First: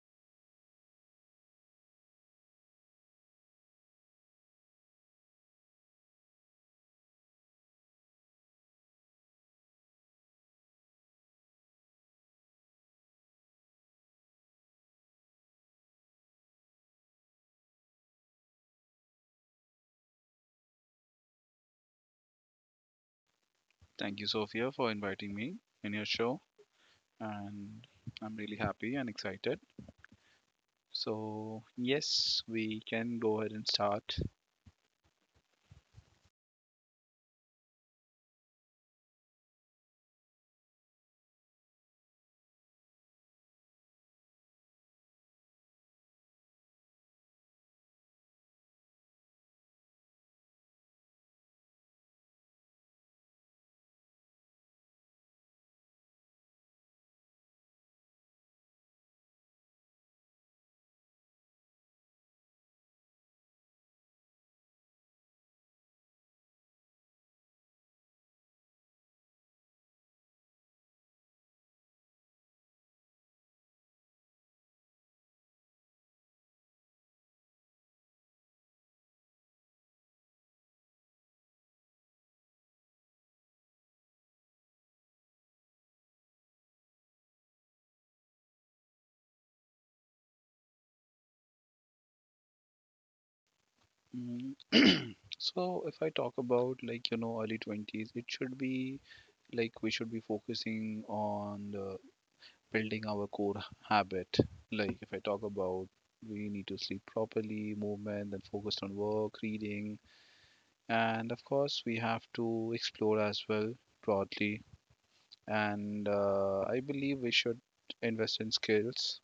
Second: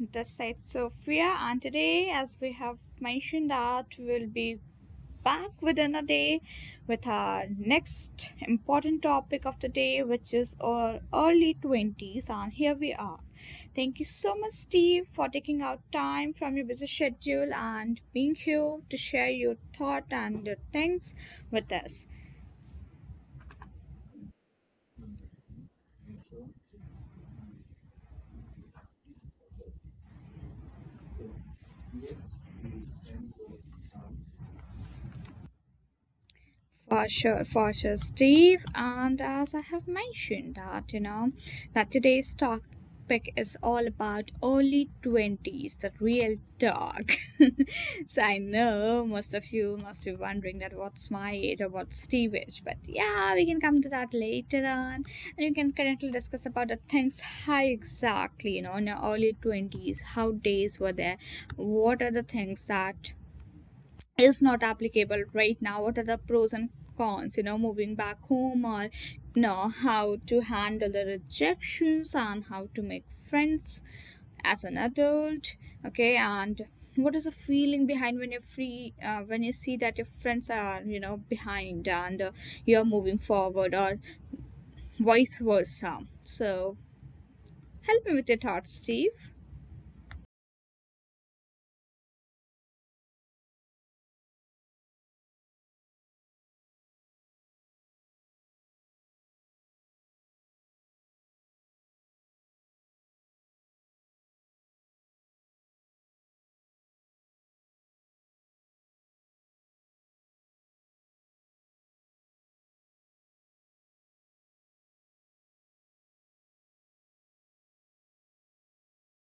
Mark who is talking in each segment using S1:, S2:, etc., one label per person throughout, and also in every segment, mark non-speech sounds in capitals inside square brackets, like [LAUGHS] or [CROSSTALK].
S1: this side Sophia, and today, as we have mentioned, that we'll be back within a day with our next important topic of the day, which is our early 20s. And here we are. Thank you so much, Steve, for taking out time from your busy schedule and being here to share your thought and your things with us.
S2: Thank you, Sophia, for inviting me in your show. And I'm really happy and excited. So, yes, we can go ahead and start.
S1: For sure, Steve. And as I have mentioned that, you know, that today's topic is all about early 20s, the real talk. [LAUGHS] So I know most of you must be wondering that what's my age or what's Steve age. But yeah, we can come to that later on. And we can currently discuss about the things how exactly, you know, in your early 20s, how days were there, what are the things that is not applicable right now, what are the pros and cons, you know, moving back home, or you know, how to handle the rejections and how to make friends as an adult. Okay, and what is the feeling behind when you're free, when you see that your friends are, you know, behind, and you're moving forward or vice versa. So help me with your thoughts, Steve.
S2: Mm, So, if I talk about like, you know, early 20s, it should be like we should be focusing on the building our core habit. Like, if I talk about we need to sleep properly, movement, then focused on work, reading, and of course, we have to explore as well broadly. And I believe we should invest in skills,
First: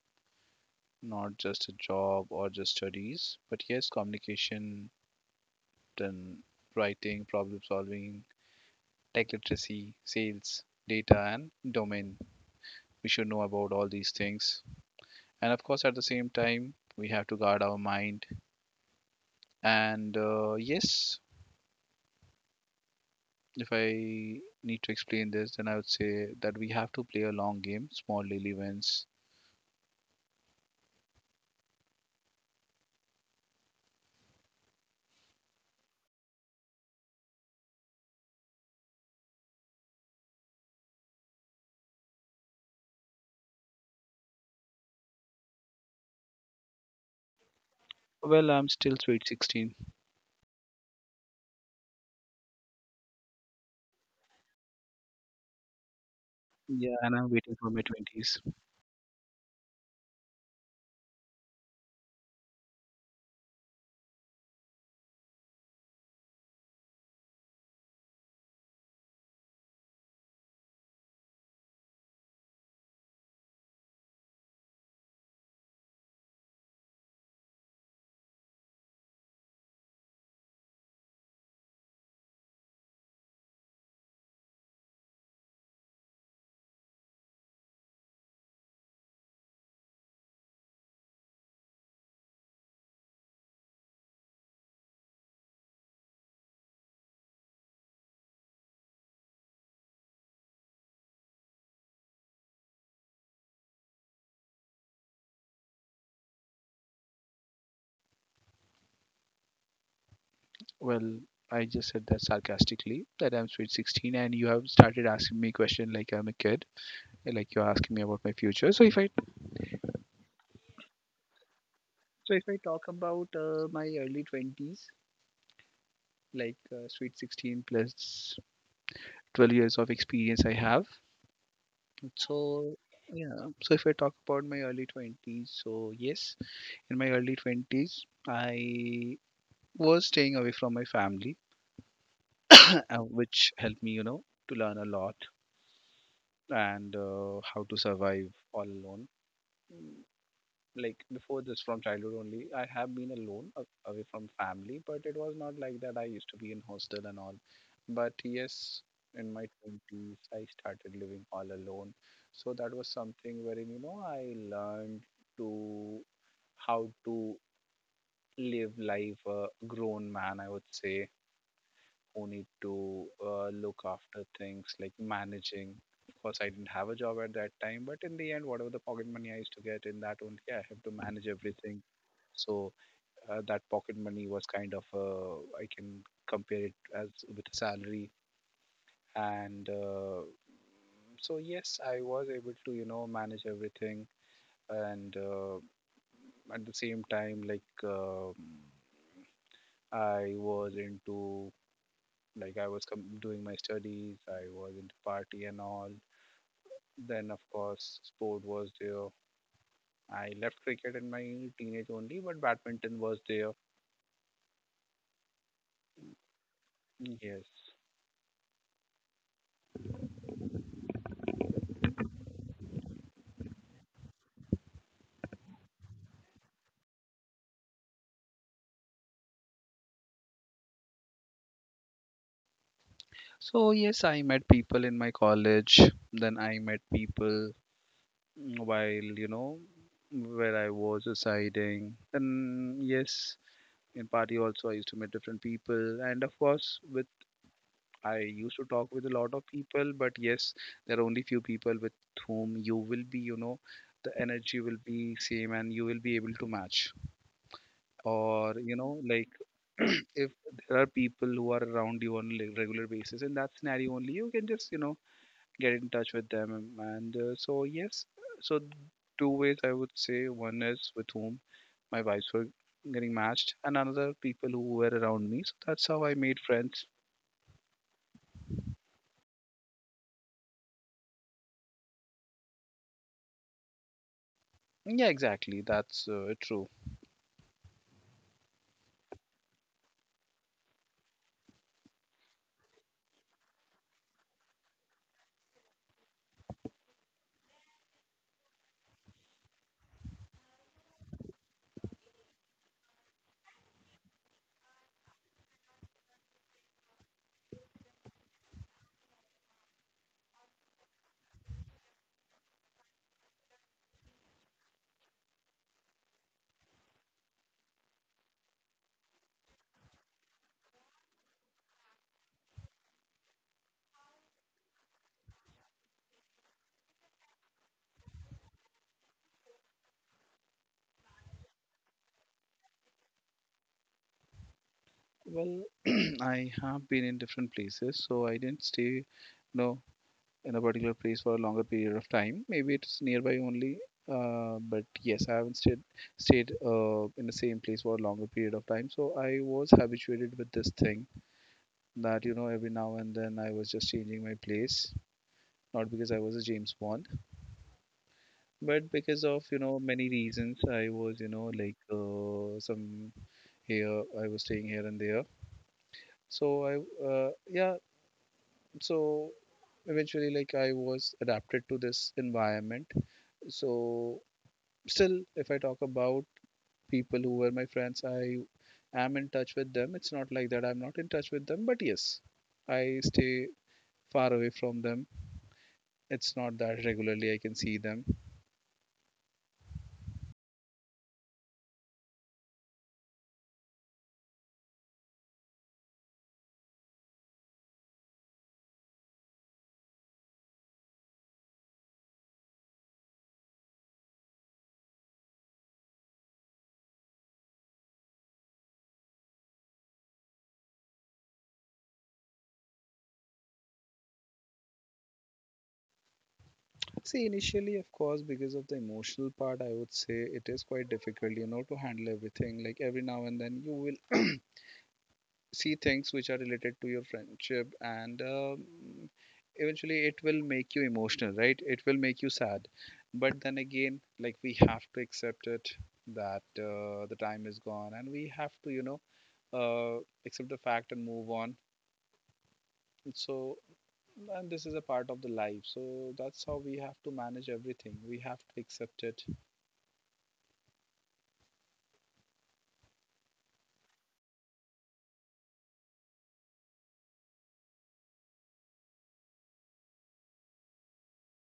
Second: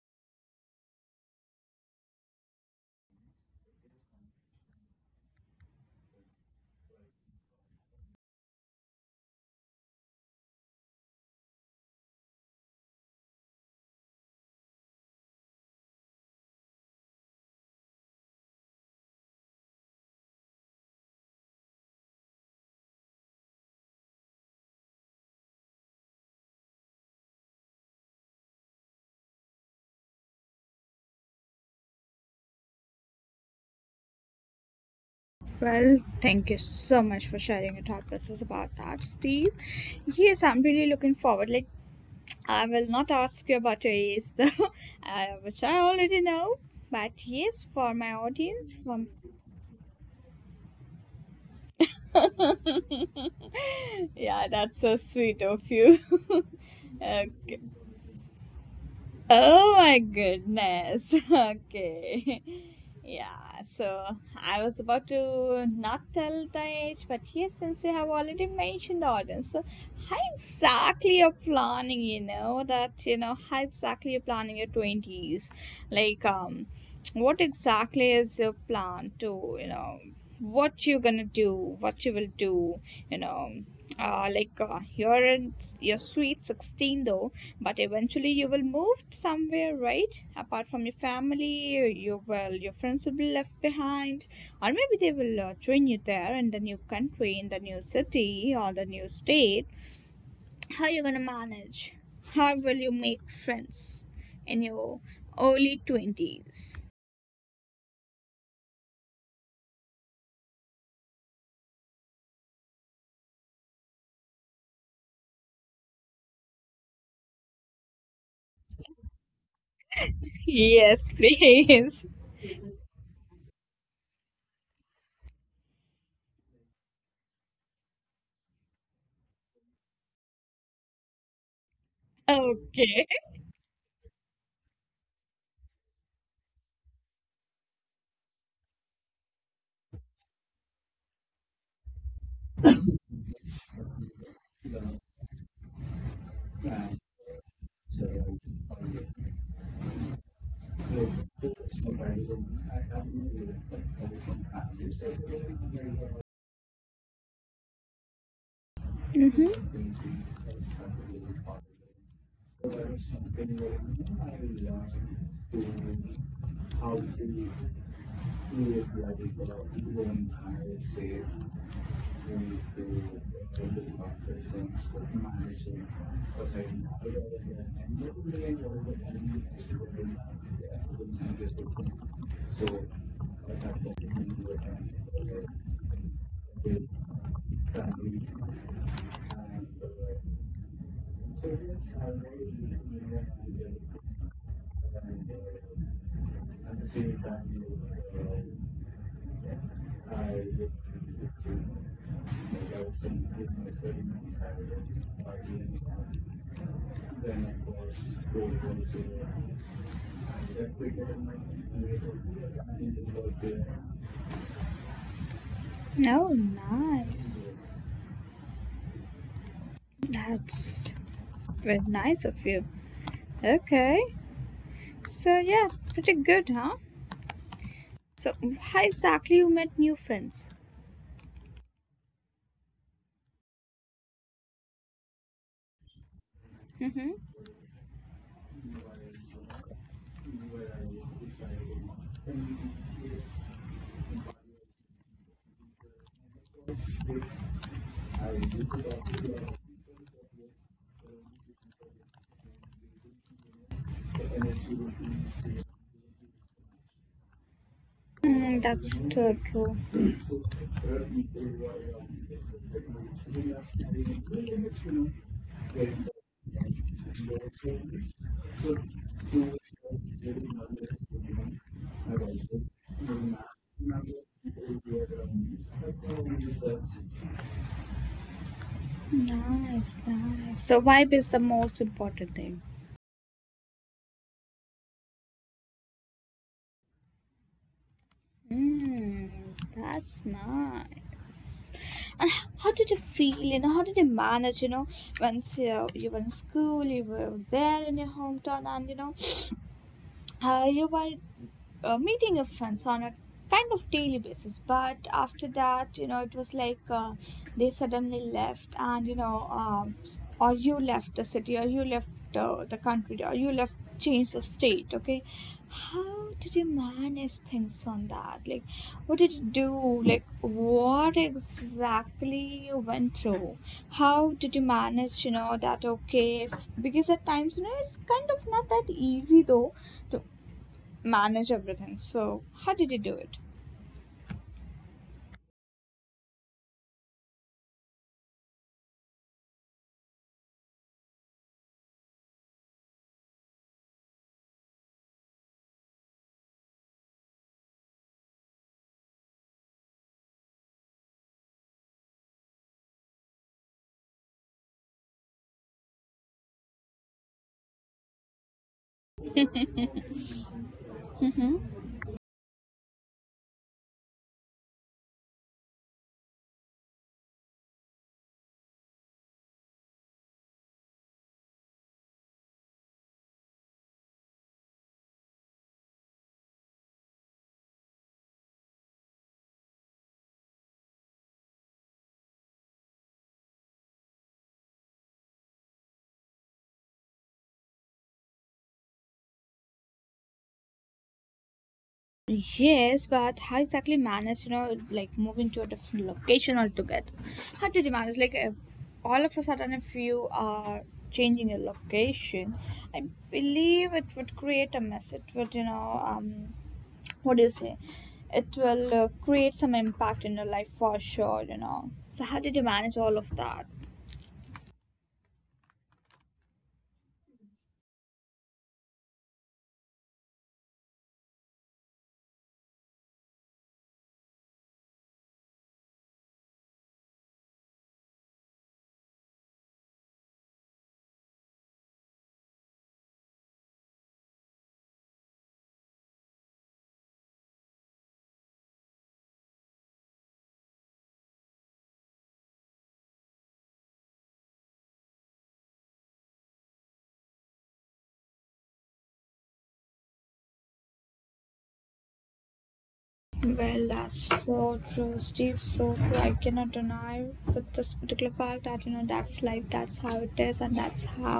S2: not just a job or just studies, but yes, communication, then writing, problem solving, tech literacy, sales, data, and domain. We should know about all these things. And of course, at the same time, we have to guard our mind. And yes, if I need to explain this, then I would say that we have to play a long game, small daily wins.
S1: Well, thank you so much for sharing your thought process about that, Steve. Yes, I'm really looking forward. Like, I will not ask you about your age, though, [LAUGHS] which I already know. But yes, for my
S2: Well, I'm
S1: audience,
S2: still
S1: for
S2: sweet 16.
S1: yeah, that's so sweet of you. [LAUGHS]
S2: Yeah, and I'm waiting for
S1: Okay.
S2: my 20s.
S1: Oh my goodness. [LAUGHS] Okay. Yeah, so I was about to not tell the age, but yes, since you have already mentioned the audience, so how exactly you're planning, you know, that, you know, how exactly you're planning your 20s? Like, what exactly is your plan to, you know, what you're gonna do, what you will do, you know? Like you're in your sweet 16 though, but eventually you will move somewhere, right? Apart from your family, you will, your friends will be left behind, or maybe they will join you there in the new country, in the new city, or the new state. How you gonna manage? How will you make friends in your early 20s?
S2: Well, I just said that sarcastically, that I'm sweet 16, and you have started asking me question like I'm a kid, like you're asking me about my future. So if I
S1: Yes, please.
S2: so if I talk about my early 20s, like sweet 16 plus 12 years of experience I have.
S1: [LAUGHS]
S2: So
S1: Okay.
S2: yeah, so if I talk about my early 20s, so yes, in my early 20s, I was staying away from my family, [CLEARS THROAT] which helped me, you know, to learn a lot and how to survive all alone. Mm, like before this, from childhood only, I have been alone away from family, but it was not like that. I used to be in hostel and all. But yes, in my
S1: Mm-hmm.
S2: 20s, I started living all alone. So that was something wherein, you know, I learned to how to live life a grown man, I would say, who need to look after things like managing. Of course, I didn't have a job at that time, but in the end, whatever the pocket money I used to get in that only, I have to manage everything. So that pocket money was kind of I can compare it as with a salary, and so yes, I was able to you know manage everything, and at the same time, like I was into, like I was doing my studies, I was into party and all. Then of course sport was there. I left cricket in my teenage only, but badminton was there.
S1: Oh
S2: Yes.
S1: nice. That's very nice of you. Okay. So yeah, pretty good, huh? So how exactly you met new friends?
S2: So yes, I met people in my college. Then I met
S1: Mm-hmm.
S2: people while you know where I was residing. And yes, in party also I used to meet different people, and of course with I used to talk with a lot of people, but yes, there are only few people with whom you will be, you know, the energy will be same and you will be able to match. Or,
S1: Mm,
S2: you know,
S1: that's
S2: like
S1: so true.
S2: [CLEARS THROAT] if there are people who are around you on a regular basis, in that scenario only, you can just, you know, get in touch with them. And so, yes, so two ways I would say: one is with whom my vibes were getting matched, and another people who were around me. So that's how I made friends.
S1: Nice, nice. So vibe is the most important thing.
S2: Yeah, exactly. That's true.
S1: Mm, that's nice. And how did you feel? You know, how did you manage? You know, once you were in school, you were there in your hometown, and you know. You were meeting your friends on a kind of daily basis, but after that, you know, it was like, they suddenly left, and you know, or you left the city, or you left the country, or you left, changed the state. Okay, how did you manage things on that? Like, what did you do? Like, what exactly you went through? How did you manage, you know, that okay, if, because at times, you know, it's kind of not that easy though to manage everything. So how did you do it?
S2: Well, [CLEARS THROAT] I have been in different places, so I didn't stay, you know, in a particular place for a longer period of time. Maybe it's nearby only, but yes, I haven't stayed in the same place for a longer period of time. So I was habituated with this thing that you know every now and then I was just changing my place, not because I was a James Bond, but because of you know many reasons. I was you know like some here I was staying here and there. So I yeah, so eventually like I was adapted to this environment. So still if I talk about people who were my friends, I am in touch with them. It's not like that I'm not in touch with them, but yes, I stay far away from them. It's not that regularly I can see them.
S1: Yes, but how exactly manage, you know, like moving to a different location altogether? How did you manage? Like, if all of a sudden, if you are changing your location, I believe it would create a mess. It would, you know, what do you say? It will create some impact in your life for sure, you know. So how did you manage all of that?
S2: See, initially of course because of the emotional part I would say it is quite difficult you know to handle everything. Like every now and then you will see things which are related to your friendship and eventually it will make you emotional, right? It will make you sad. But then again, like we have to accept it that the time is gone and we have to you know uh, accept the fact and move on. So, and this is a part of the life, so that's how we have to manage everything. We have to accept it.
S1: Well, that's so true, Steve. So true. I cannot deny with this particular fact that you know that's life. That's how it is, and that's how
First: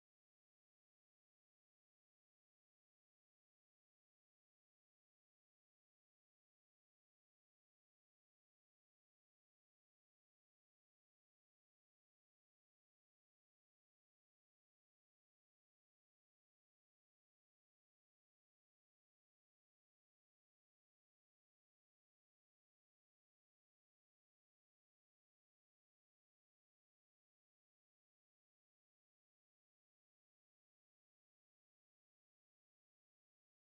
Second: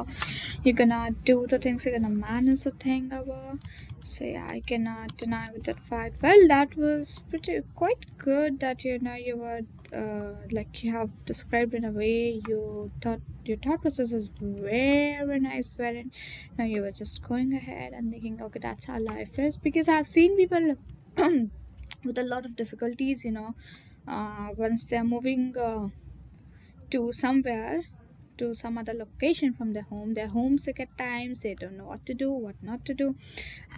S1: you're gonna do the things. You're gonna manage the thing over. So yeah, I cannot deny with that fact. Well, that was pretty quite good that you know you were like you have described, in a way, you thought, your thought process is very nice, wherein, you know, you were just going ahead and thinking, okay, that's how life is, because I've seen people [CLEARS THROAT] with a lot of difficulties, you know, once they're moving to somewhere, to some other location from their home, they're homesick. At times, they don't know what to do, what not to do,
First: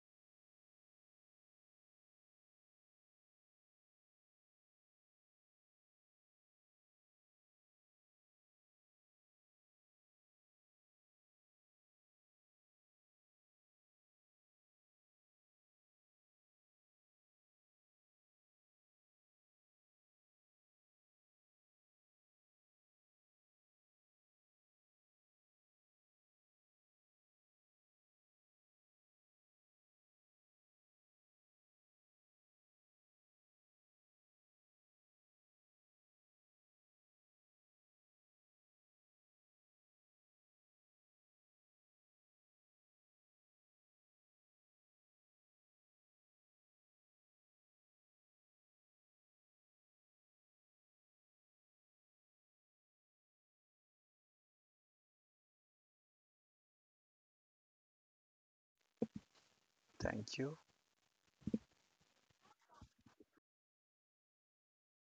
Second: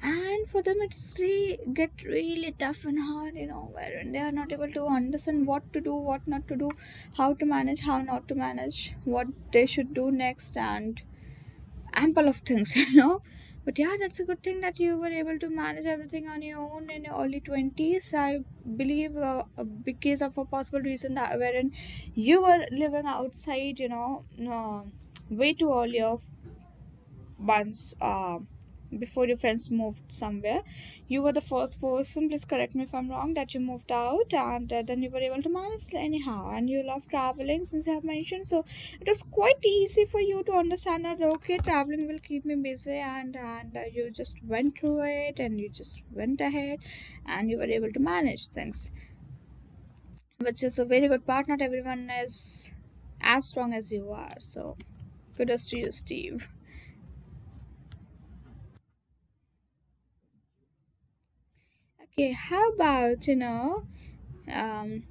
S1: and for them, it's really get really tough and hard, you know, wherein they are not able to understand what to do, what not to do, how to manage, how not to manage, what they should do next, and ample of things, [LAUGHS] you know. But yeah, that's a good thing that you were able to manage everything on your own in your early 20s. I believe because of a possible reason that wherein you were living outside, you know, uh, way too earlier, once before your friends moved somewhere. You were the first person, please correct me if I'm wrong, that you moved out, and then you were able to manage anyhow. And you love traveling, since you have mentioned. So it was quite easy for you to understand that, okay, traveling will keep me busy. And you just went through it, and you just went ahead, and you were able to manage things, which is a very good part. Not everyone is as strong as you are. So kudos to you, Steve.
S2: Thank you.
S1: Okay, how about, you know, um,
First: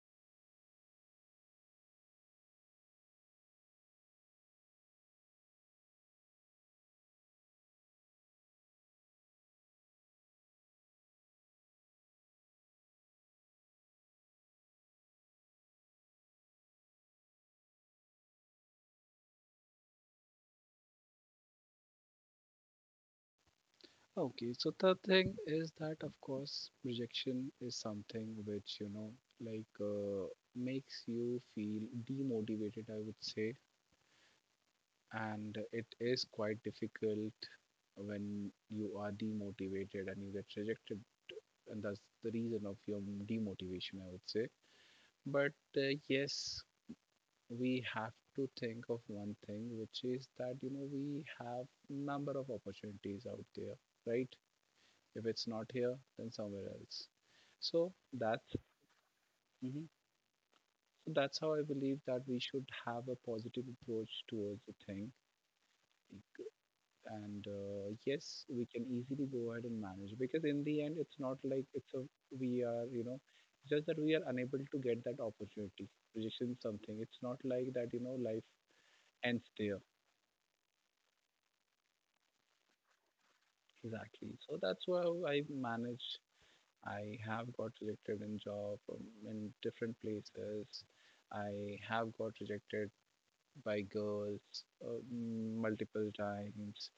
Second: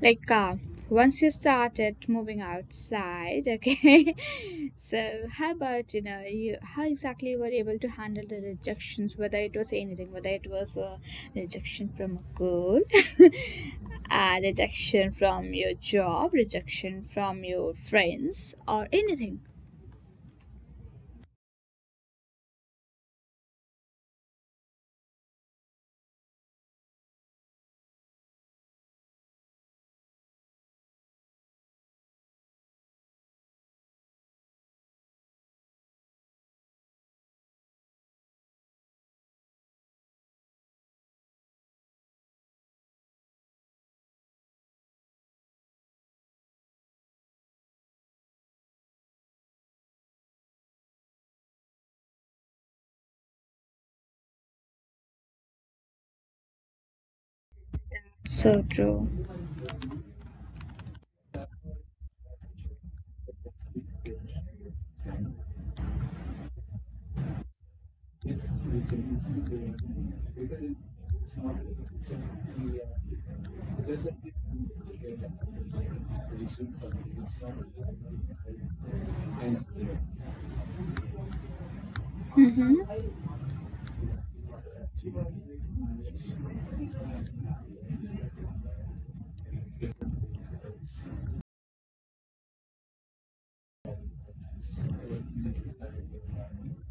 S1: like once you started moving outside, okay, [LAUGHS] so how about, you know, you, how exactly you were able to handle the rejections, whether it was anything, whether it was a rejection from a girl, [LAUGHS] a rejection from your job, rejection from your friends, or anything?
S2: Okay, so the thing is that, of course, rejection is something which, you know, like makes you feel demotivated, I would say. And it is quite difficult when you are demotivated and you get rejected. And that's the reason of your demotivation, I would say. But yes, we have to think of one thing, which is that, you know, we have number of opportunities out there, right? If it's not here, then somewhere else. So that's
S1: So true.
S2: mhm. So that's how I believe that we should have a positive approach towards the thing. And yes, we can easily go ahead and manage because in the end, it's not like it's a we are you know just that we are unable to get that opportunity. Rejection is something. It's not like that you know life ends there
S1: Mm-hmm.
S2: exactly. So that's how I manage. I have got rejected in job in different places. I have got rejected by girls multiple times.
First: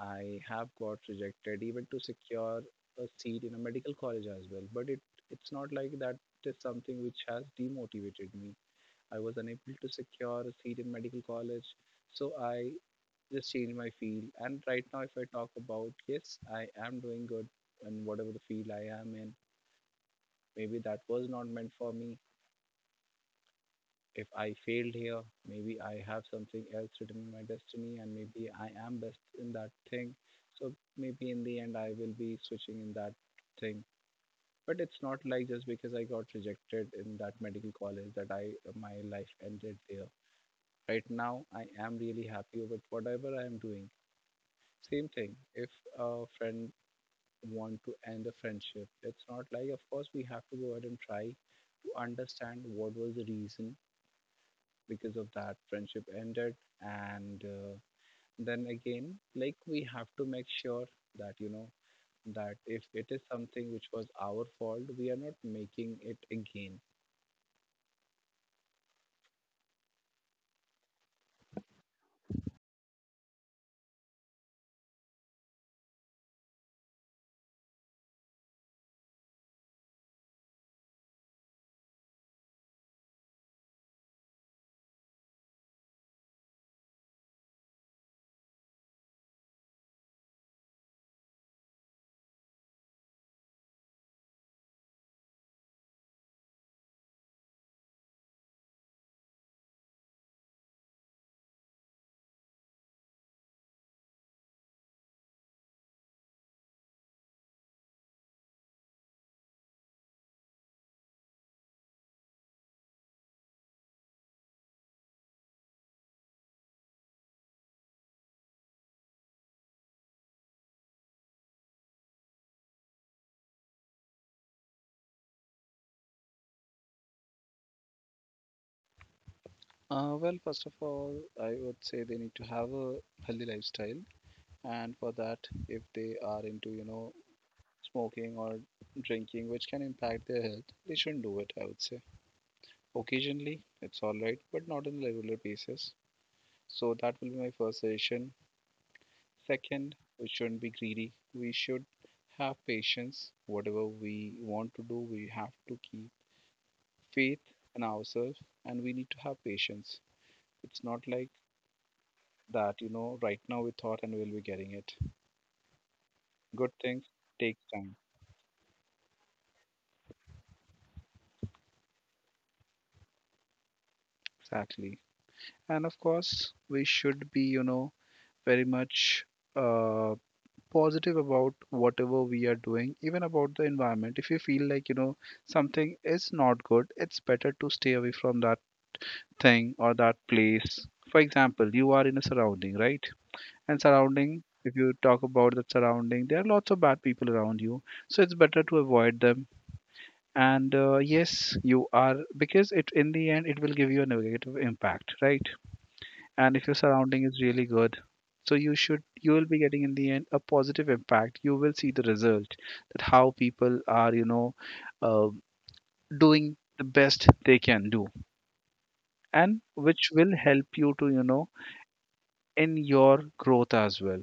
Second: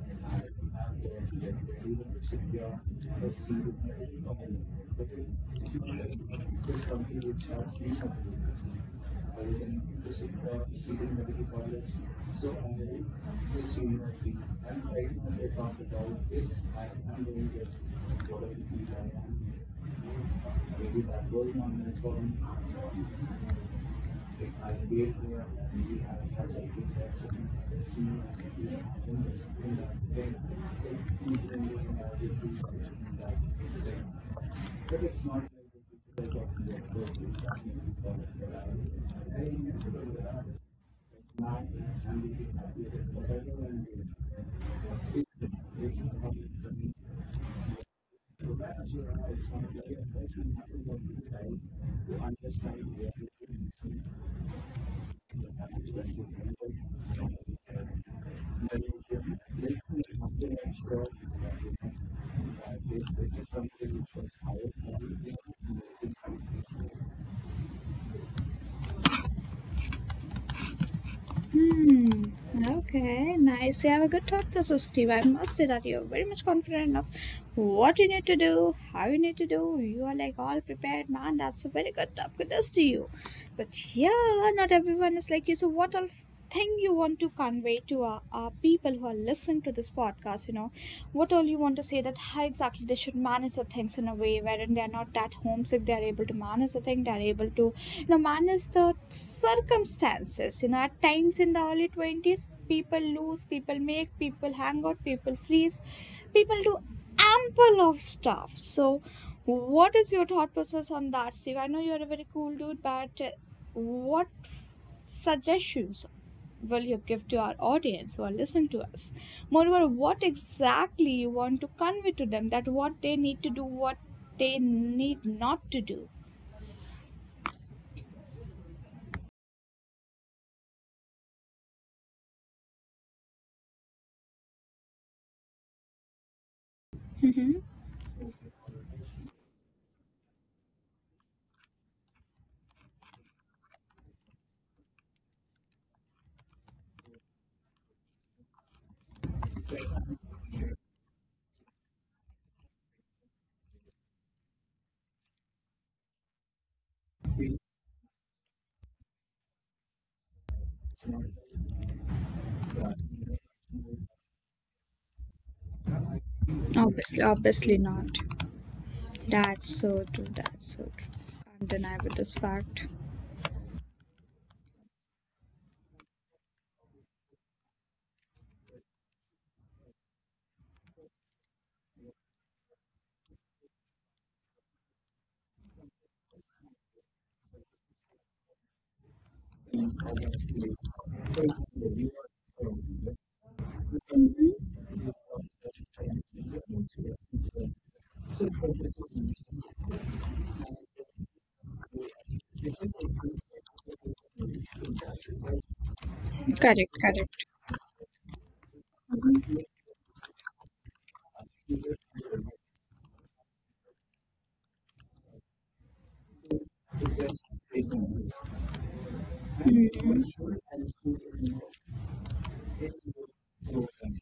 S2: I have got rejected even to secure a seat in a medical college as well. But it it's not like that is something which has demotivated me. I was unable to secure a seat in medical college, so I just changed my field. And right now, if I talk about, yes, I am doing good in whatever the field I am in. Maybe that was not meant for me. If I failed here, maybe I have something else written in my destiny, and maybe I am best in that thing. So maybe in the end, I will be switching in that thing. But it's not like just because I got rejected in that medical college that I my life ended there. Right now, I am really happy with whatever I am doing. Same thing. If a friend want to end a friendship, it's not like of course we have to go ahead and try to understand what was the reason because of that friendship ended, and then again like we have to make sure that you know that if it is something which was our fault, we are not making it again.
S1: Hmm. Okay, nice. You have a good thought process, Steve. I must say that you're very much confident of what you need to do, how you need to do. You are like all prepared, man. That's a very good top goodness to you. But yeah, not everyone is like you. So what else thing you want to convey to our people who are listening to this podcast? You know, what all you want to say that how exactly they should manage the things in a way wherein they are not that homesick. They are able to manage the thing. They are able to, you know, manage the circumstances. You know, at times in the early 20s, people lose, people make, people hang out, people freeze, people do ample of stuff. So what is your thought process on that, Steve? I know you're a very cool dude, but what suggestions will you give to our audience who are listening to us? Moreover, what exactly you want to convey to them that what they need to do, what they need not to do?
S2: Well, first of all, I would say they need to have a healthy lifestyle, and for that if they are into you know smoking or drinking which can impact their health, they shouldn't do it. I would say occasionally it's all right, but not on a regular basis. So that will be my first suggestion. Second, we shouldn't be greedy. We should have patience. Whatever we want to do, we have to keep faith in ourselves and we need to have patience. It's not like that, you know, right now we thought and we'll be getting it. Good things
S1: Obviously,
S2: take
S1: obviously
S2: time.
S1: not. That's so true. That's so true. Can't deny with this fact.
S2: Exactly. And of course, we should be, you know, very much uh, positive about whatever we are doing, even about the environment. If you feel like, you know, something is not good, it's better to stay away from that thing or that place. For example, you are in a surrounding, right? And surrounding,
S1: Mhm.
S2: if you talk about that surrounding, there are lots of bad people around you. So it's better to avoid them. And yes, you are because it in the end it will give you a negative impact, right? And if your
S1: Correct.
S2: surrounding is really good, so you should you will be getting in the end a positive impact. You will see the result that how people are, uh, doing the best they can do, and which will help you to in your growth as well.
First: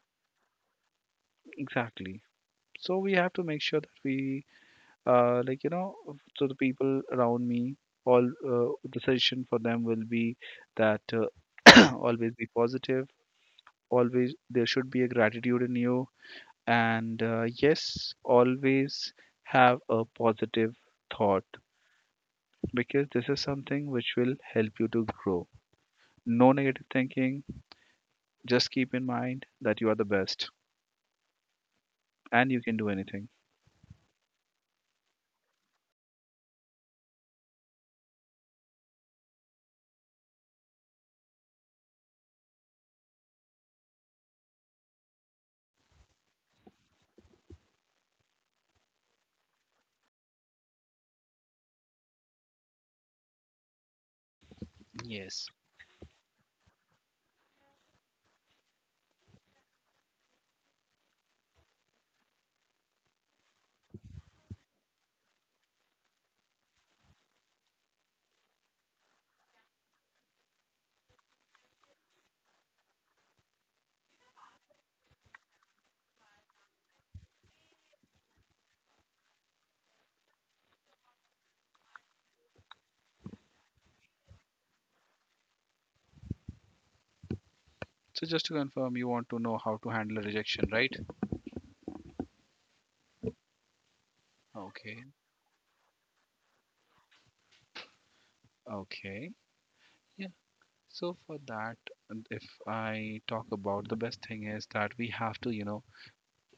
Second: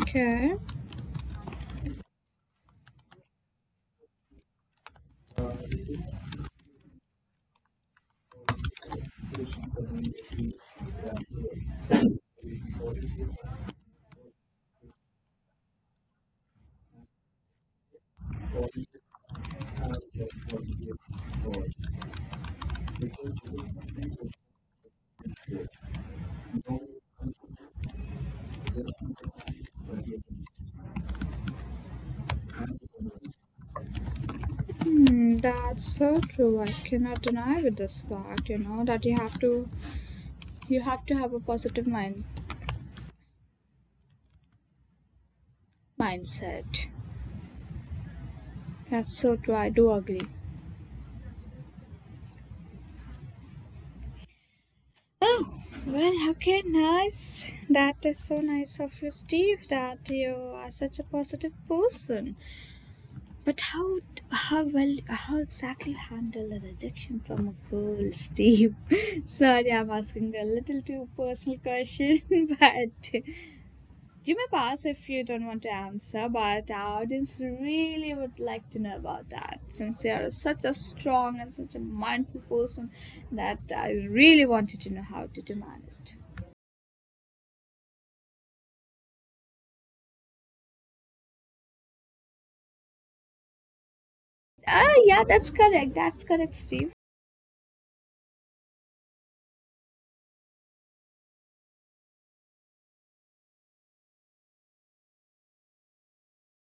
S1: Okay.
S2: Exactly. So we have to make sure that we like so the people around me, all, the suggestion for them will be that [COUGHS] [CLEARS THROAT] always be positive. Always there should be a gratitude in you. And yes, always have a positive thought, because this is something which will help you to grow. No negative thinking. Just keep in mind that you are the best and you can do anything.
S1: Hmm, that's so true. I cannot deny with this fact, you know, that you have to, you have to have a positive mindset. That's so true. I do agree.
S2: Yes.
S1: Oh, well, okay, nice. That is so nice of you, Steve, that you are such a positive person. But how how exactly handle a rejection from a girl, Steve? [LAUGHS] Sorry, I'm asking a little too personal question, [LAUGHS] but you may pass if you don't want to answer, but our audience really would like to know about that, since they are such a strong and such a mindful person, that I really wanted to know how to demand it.
S2: So just to confirm, you want to know how to handle a rejection, right?
S1: Ah,
S2: Okay.
S1: yeah, that's correct. That's correct, Steve.
S2: Okay. Yeah. So for that, and if I talk about, the best thing is that we have to,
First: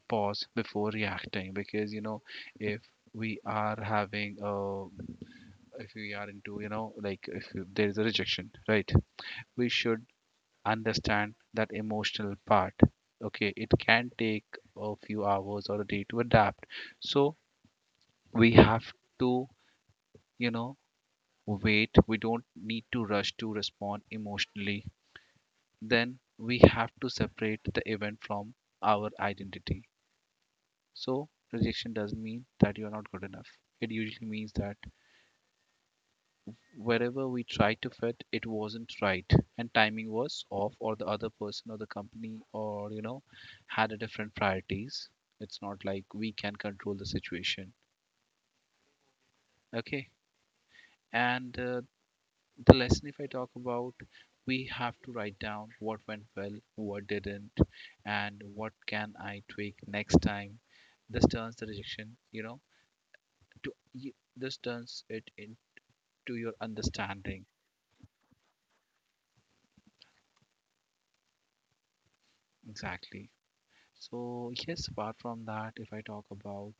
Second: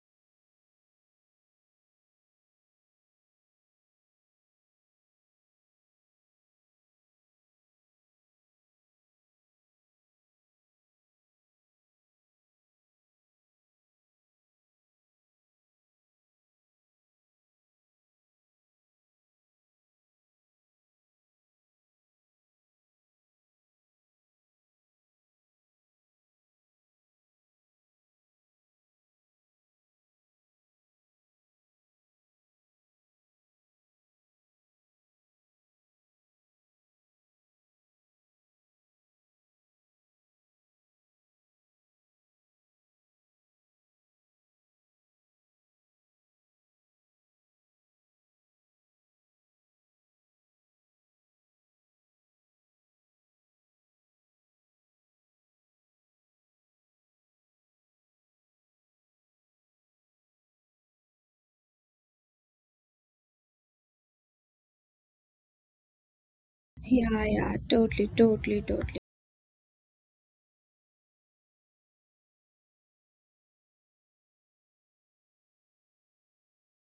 S2: pause before reacting, because, if we are having uh if we are into, like, if there is a rejection, right? We should understand that emotional part. Okay, it can take a few hours or a day to adapt. So we have to, you know, wait. We don't need to rush to respond emotionally. Then we have to separate the event from our identity. So rejection doesn't mean that you are not good enough. It usually means that wherever we tried to fit, it wasn't right, and timing was off, or the other person or the company or had a different priorities. It's not like we can control the situation. Okay. And the lesson, if I talk about, we have to write down what went well, what didn't, and what can I tweak next time. This turns the rejection, this turns it into your
S1: Yeah,
S2: understanding.
S1: yeah, totally, totally, totally.
S2: Exactly. So yes, apart from that, if I talk about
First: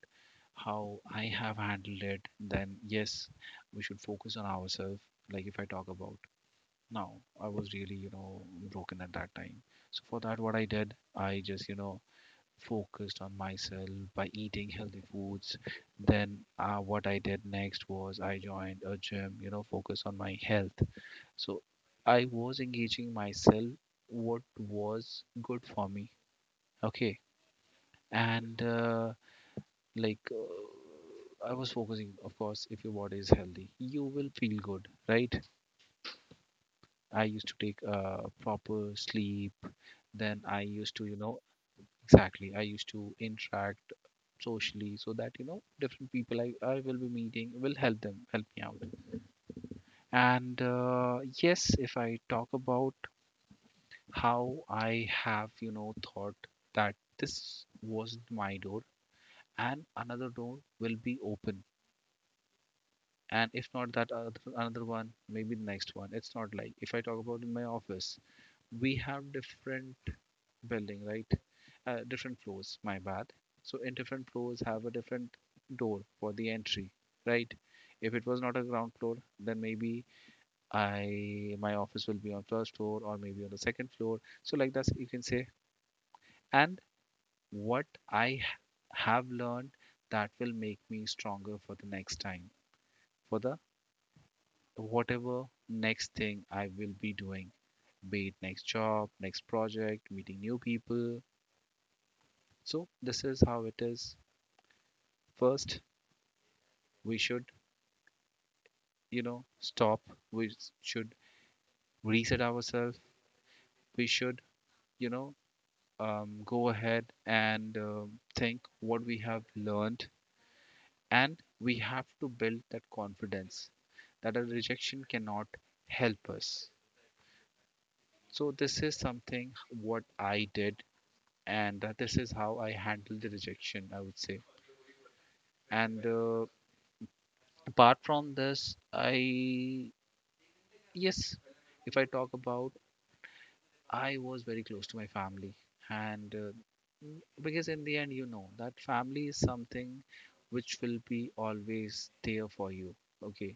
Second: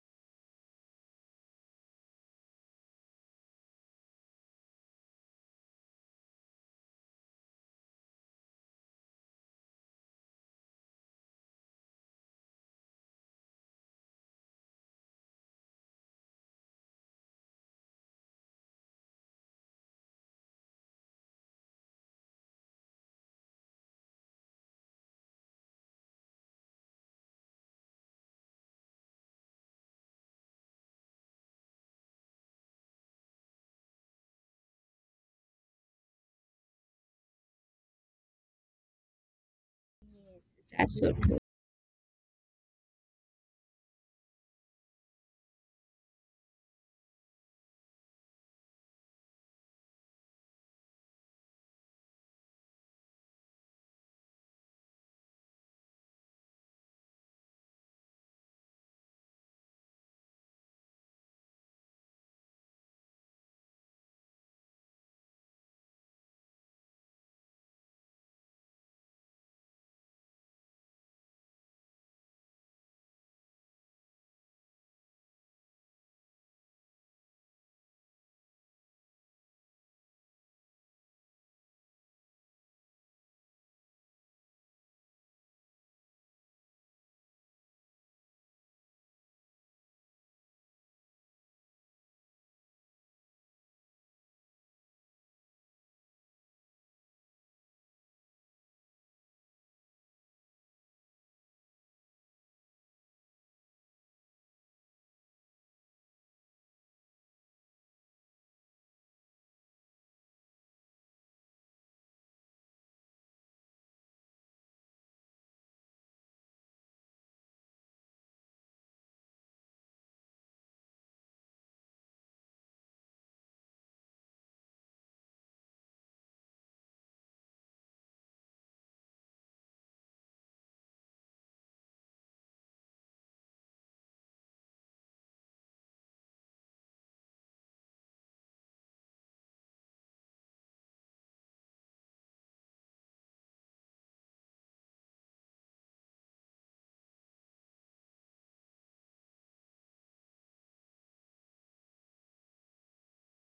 S2: how I have handled it, then yes, we should focus on ourselves. Like if I talk about, now I was really, broken at that time. So for that, what I did, I just, focused on myself by eating healthy foods. Then what I did next was I joined a gym, focus on my health. So I was engaging myself what was good for me. Okay. And like I was focusing, of course, if your body is healthy, you will feel good, right? I used to take proper sleep. Then I used
S1: That's
S2: to,
S1: so,
S2: exactly. I used to interact socially so that different people, I will be meeting, will help them, help me out. And yes, if I talk about how I have, thought that this was my door and another door will be open. And if not that another one, maybe the next one. It's not like, if I talk about, in my office, we have different building, right, different floors, my bad. So in different floors have a different door for the entry, right? If it was not a ground floor, then maybe I my office will be on first floor or maybe on the second floor, so like that you can say. And what I have learned, that will make me stronger for the next time, for the whatever next thing I will be doing, be it next job, next project, meeting new people. So this is how it is. First, we should, stop. We should reset ourselves. We should, you know, go ahead and think what we have learned, and we have to build that confidence that a rejection cannot help us. So this is something what I did, and this is how I handle the rejection, I would say. And apart from this, I yes, if I talk about, I was very close to my family, and because in the end, you know that family is something which will be always there for you. Okay,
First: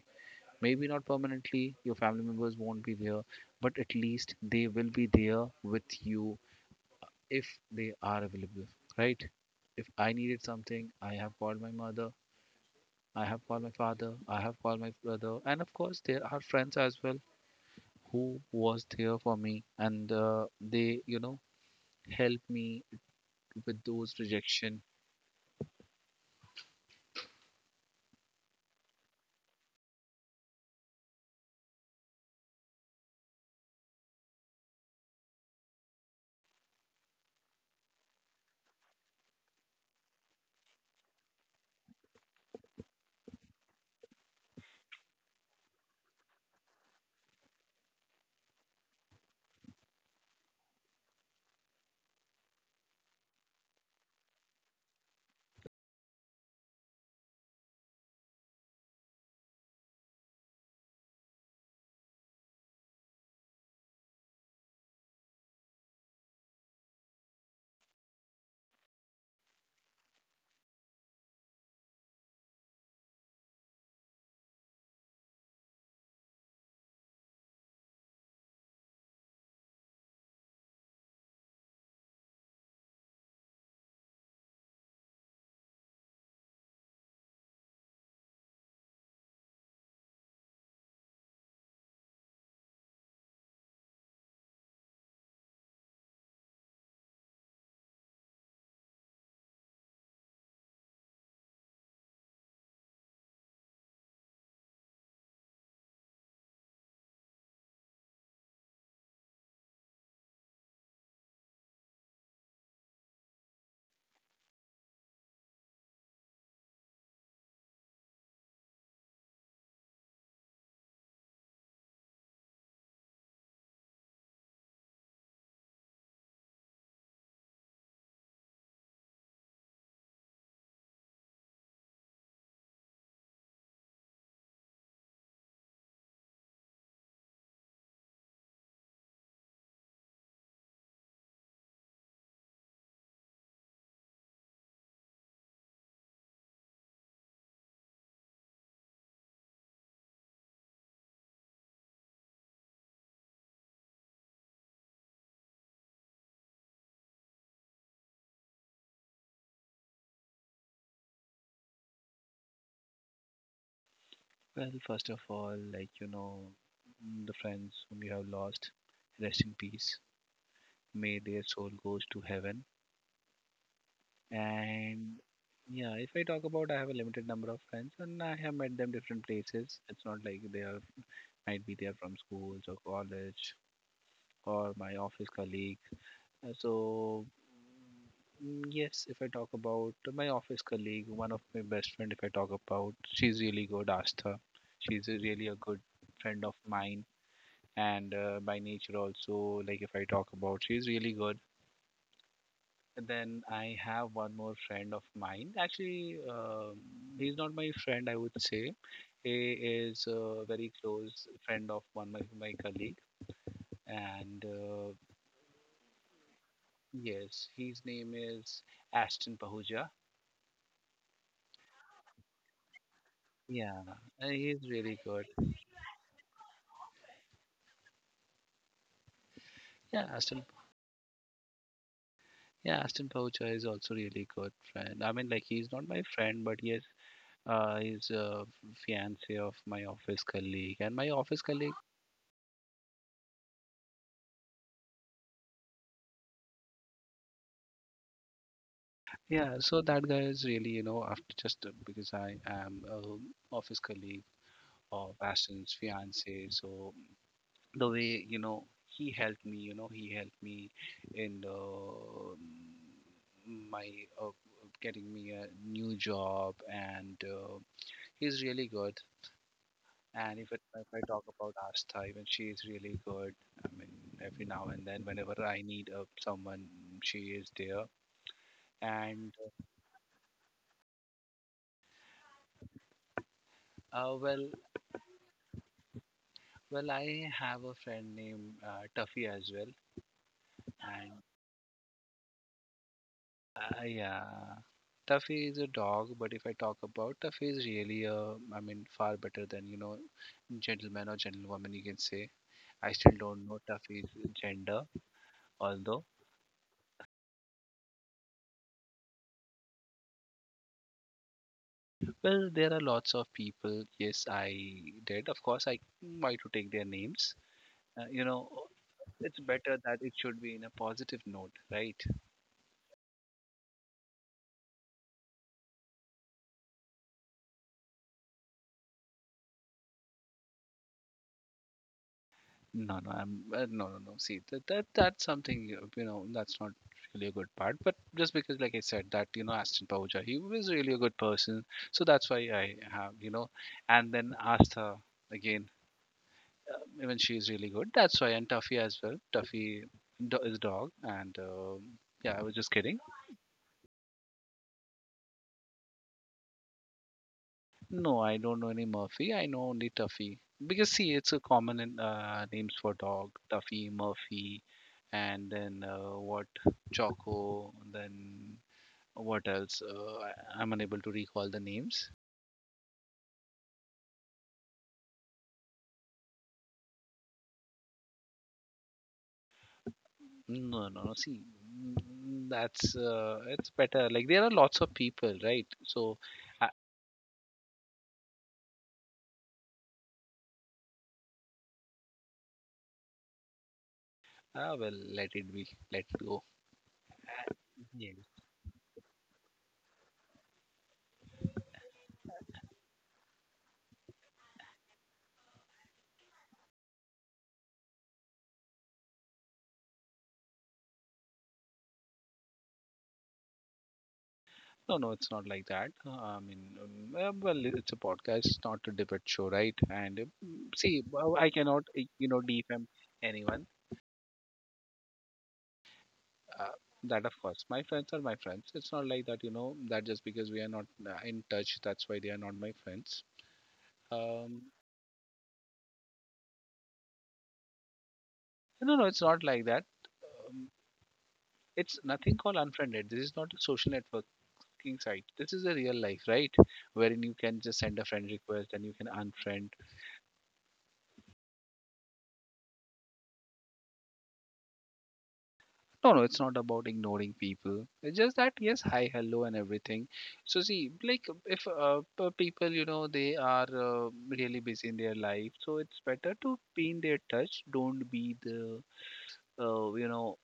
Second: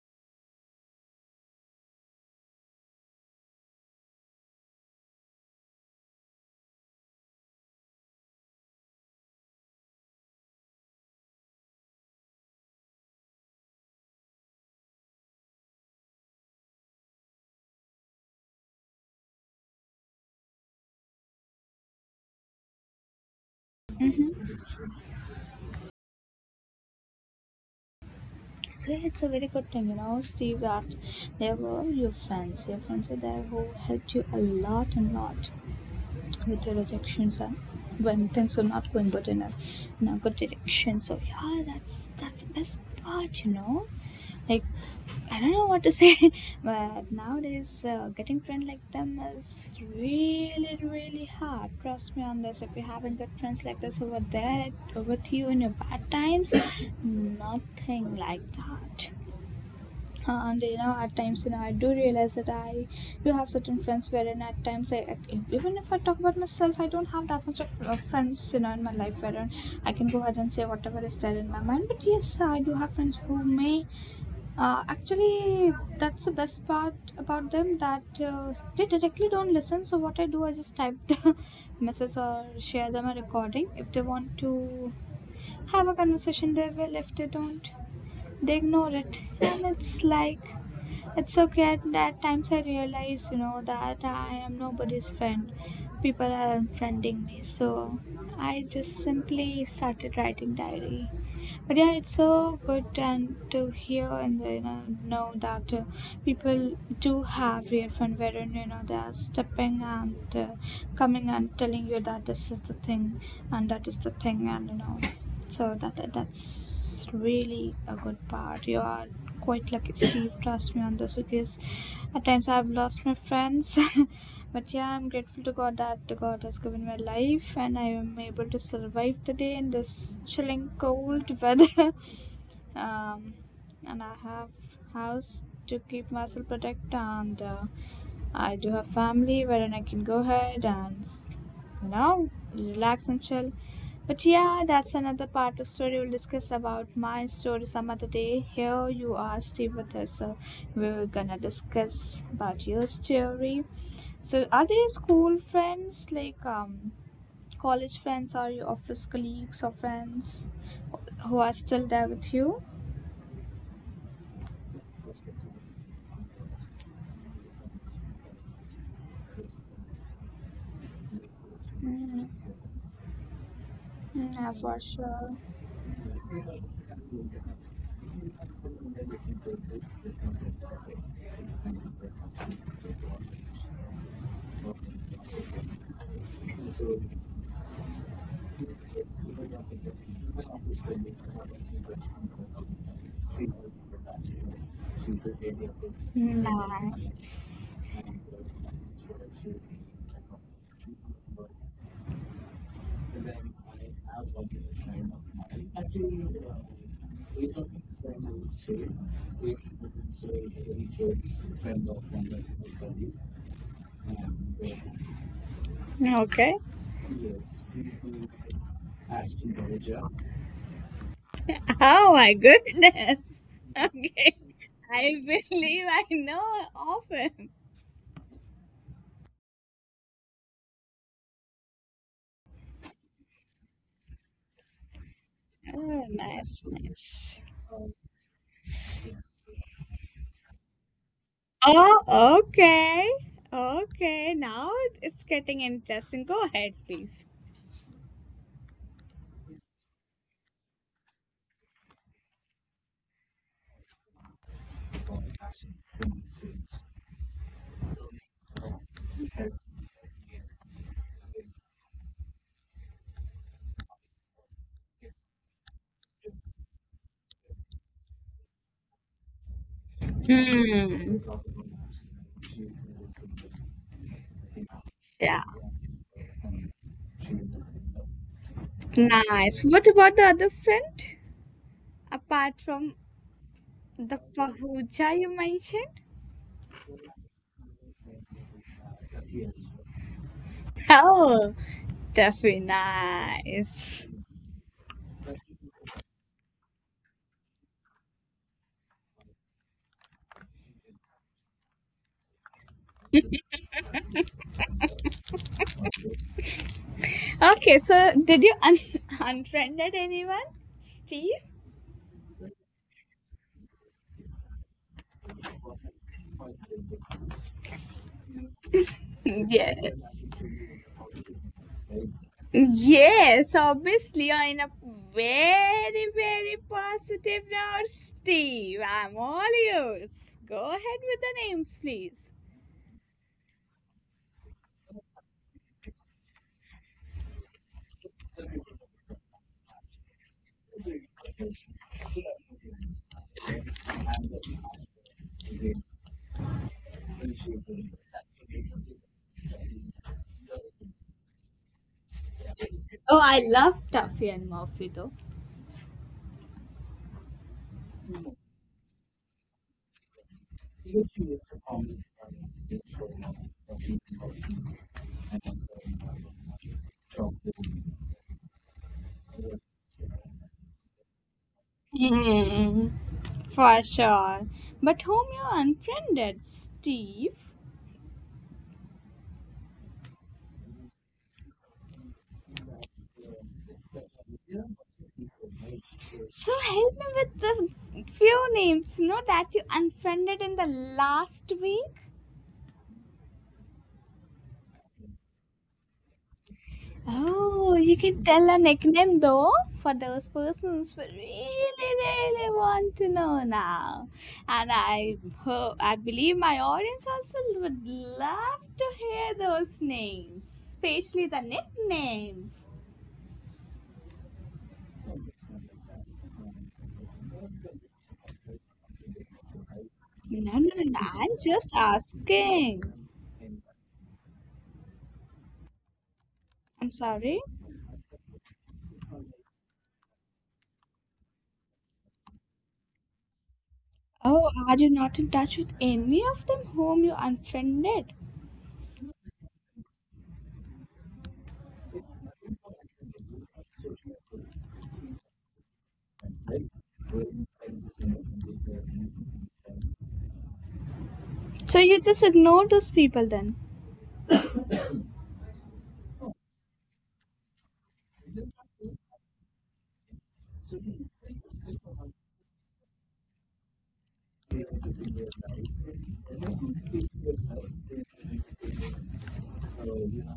S2: maybe not permanently, your family members won't be there, but at least they will be there with you if they are available, right? If I needed something, I have called my mother, I have called my father, I have called my brother, and of course there are friends as well who was there for me, and they, help me with those rejection.
S1: so it's a very good thing, you know, Steve, that there were your friends. Your friends are there who helped you a lot and lot with your rejections and when things were not going good enough in a good direction. So yeah, that's the best part, you know. Like, I don't know what to say, [LAUGHS] but nowadays getting friends like them is really really hard. Trust me on this, if you haven't got friends like this over there with you in your bad times, [COUGHS] nothing like that. And you know, at times, you know, I do realize that I do have certain friends, wherein at times I, even if I talk about myself, I don't have that much of friends, you know, in my life, wherein I can go ahead and say whatever is there in my mind. But yes, I do have friends who may actually, that's the best part about them, that they directly don't listen. So what I do, I just type the [LAUGHS] message or share them a recording. If they want to have a conversation, they will. If they don't, they ignore it and it's like it's okay. At that times I realize, that I am nobody's friend. People are unfriending me, so I just simply started writing diary. But yeah, it's so good and to hear and know that people do have real fun wherein they are stepping and coming and telling you that this is the thing and that is the thing, and you know so that's really a good part. You are quite lucky, Steve. Trust me on this, because at times I've lost my friends. [LAUGHS] But yeah, I'm grateful to God that God has given my life and I am able to survive the day in this chilling cold weather. [LAUGHS] um, and I have house to keep myself protected, and I do have family wherein I can go ahead and relax and chill. But yeah, that's another part of story. We'll discuss about my story some other day. Here you are still with us, so we're gonna discuss about your story. So are they school friends, like college friends, or your office colleagues or friends who are still there with you?
S2: Well, first of all, the friends whom you have lost, rest in peace. May their soul goes to heaven.
S1: Yeah, for
S2: And
S1: sure.
S2: yeah, if I talk about, I have a limited number of friends, and I have met them different places. It's not like they are might be there from schools or college or my office colleague. So yes, if I talk about my office colleague, one of my best friend, if I talk about, she's really good, Astha. She's a really a good friend of mine,
S1: Nice.
S2: and by nature also, like if I talk about, she's really good. And then I have one more friend of mine. Actually, he's not my friend, I would say. He is a very close friend of one of my colleague, and yes, his name is Ashton Pahuja.
S1: My goodness. [LAUGHS]
S2: Yeah,
S1: Okay.
S2: he's really
S1: I
S2: good.
S1: believe I know of him.
S2: Yeah, Aston. Yeah, Aston Poucher is also really good friend. I mean, like he's not my
S1: Oh,
S2: friend, but
S1: nice.
S2: yes, he's a fiance of my office colleague, and my office colleague.
S1: Oh, okay. Okay, now it's getting interesting. Go ahead, please.
S2: Yeah, so that guy is really, after just because I am a office colleague of Aston's fiance, so the way he helped me, he helped me in the, my uh, getting me a new job and. He's really good. And if I talk
S1: Hmm.
S2: about Astha, even she is really good. I mean, every now and then, whenever
S1: Yeah,
S2: I need someone, she is there. And
S1: nice. What about the other friend? Apart from the
S2: well,
S1: Pahuja you mentioned?
S2: I have a friend named Tuffy as well. And
S1: Oh, that's very nice.
S2: yeah, Tuffy is a dog. But if I talk about Tuffy, is really a, I mean, far better than gentleman or gentlewoman you can say. I still don't know Tuffy's gender, although
S1: Okay, so did you [LAUGHS] unfriended anyone, Steve?
S2: well, there are lots of people. Yes, I did. Of course, I why to take their names. Uh, you know, it's better that it
S1: Yes.
S2: should be in a positive note, right?
S1: Yes, obviously, on a very, very positive note, Steve. I'm all yours. Go ahead with the names, please.
S2: No, no, I'm no, no, no. See, that's something you know that's not really a good part. But just because, like I said, that Aston Pauja, he was really a good person, so that's why I have, and then Asta again, even she is really good. That's why, and Tuffy as well. Tuffy is a dog, and yeah, I was just kidding.
S1: Oh, I love Tuffy and Murphy, though. [LAUGHS]
S2: No, I don't know any Murphy. I know only Tuffy. Because see, it's a common in, names for dog: Tuffy, Murphy, and then what Choco. Then what else? I'm unable to recall the names.
S1: Hmm, for sure. But whom you unfriended, Steve?
S2: No, no, no. See, that's it's better. Like there are lots of people, right? So,
S1: So
S2: I,
S1: help me with the few names, you know, that you unfriended in the last week?
S2: I will let it be. Let it go.
S1: Oh, you can tell a nickname though for those persons who really, really want to know now. And I hope, I believe my audience also would love to hear those names, especially the nicknames.
S2: No, no, it's not like that. I mean, well, it's a podcast, it's not a debate show, right? And
S1: No, no, no,
S2: see,
S1: no,
S2: well,
S1: I'm
S2: I
S1: just
S2: cannot,
S1: asking.
S2: defame anyone. Uh,
S1: I'm
S2: that, of
S1: sorry.
S2: course, my friends are my friends. It's not like that, that just because we are not in touch, that's why they are not my friends.
S1: Oh,
S2: Um,
S1: are you not in touch with any of them whom you unfriended?
S2: no, no, it's not like that. Um, it's nothing called unfriended. This is not a social networking site. This is a real life, right? Wherein you can just send a friend request and you can unfriend.
S1: So you just ignore those people then?
S2: No, no, it's not about ignoring people. It's just that yes, hi, hello, and everything. So see, like if people, they are really busy in their life, so it's better to be in their touch. Don't be the, uh, you know,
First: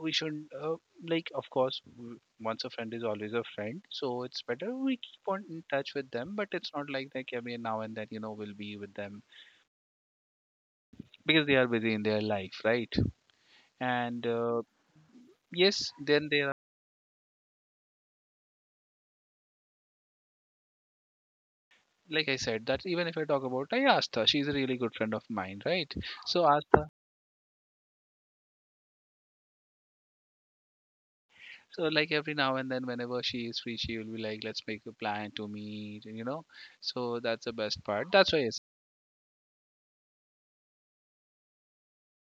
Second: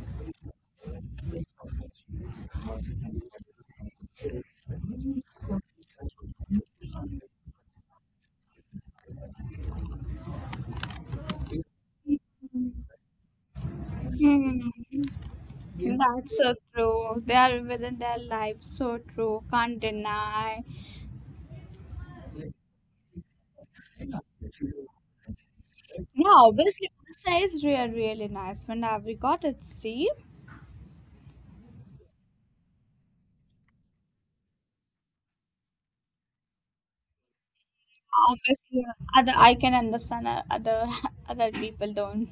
S2: we shouldn't like. Of course, once a friend is always a friend, so it's better we keep on in touch with them. But it's not like that every now and then, we'll be with them because they are busy in their life, right? And
S1: Hmm.
S2: yes,
S1: Yes.
S2: then
S1: That's
S2: there,
S1: so true. They are within their life, so true. Can't deny.
S2: like I said, that even if I talk about, I asked her. She's a really good friend of mine, right?
S1: Yeah,
S2: So asked
S1: obviously,
S2: her.
S1: Odisha is really, really nice. When have we got it, Steve?
S2: So like every now and then, whenever she is free, she will be like, "Let's make a plan to meet." So that's the best part. That's why it's
S1: Obviously, other I can understand, other [LAUGHS] other people don't.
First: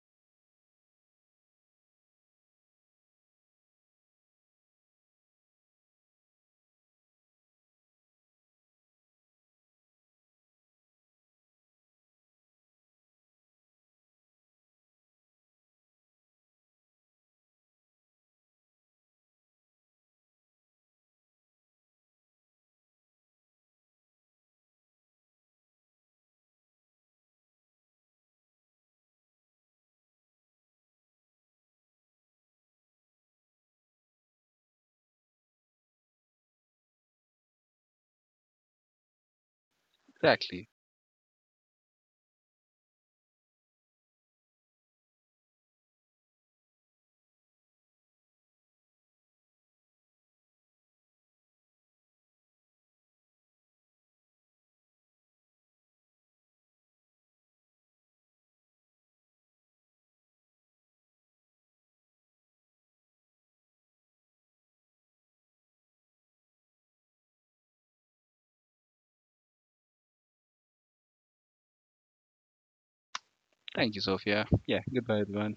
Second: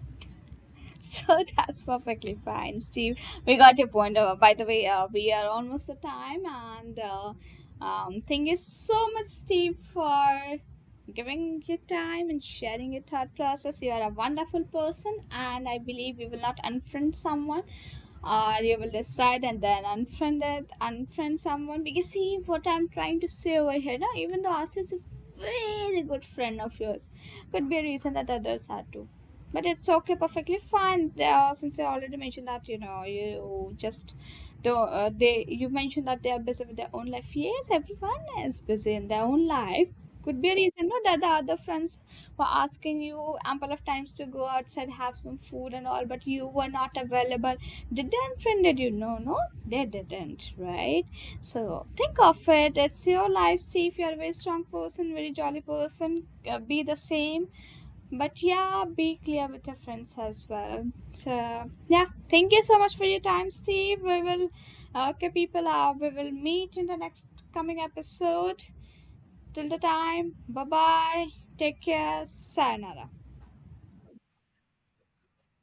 S1: So [LAUGHS] that's perfectly fine, Steve. We got your point. By the way, we are almost the time, and thank you so much, Steve, for giving your time and sharing your thought process. You are a wonderful person, and I believe you will not unfriend someone, or you will decide and then unfriend it, unfriend someone. Because see, what I'm trying to say over here, now, even though Asa is a very good friend of yours, could be a reason that others are too, but it's okay, perfectly fine. Since I already mentioned that, you know, you just do, they, you mentioned that they are busy with their own life. Yes, everyone is busy in their own life. Could be a
S2: exactly.
S1: reason, no, that the other friends were asking you ample of times to go outside, have some food and all, but you were not available. Did they unfriended you? No, no, they didn't, right? So think of it, it's your life. See, if you're a very strong person, very jolly person, be the same. But yeah, be clear with your friends as well. So yeah, thank you so much for your time, Steve. We will, okay, people. We will meet in the next coming episode. Till the time, bye bye. Take care. Sayonara.
S2: Thank you, Sophia. Yeah. Goodbye, everyone.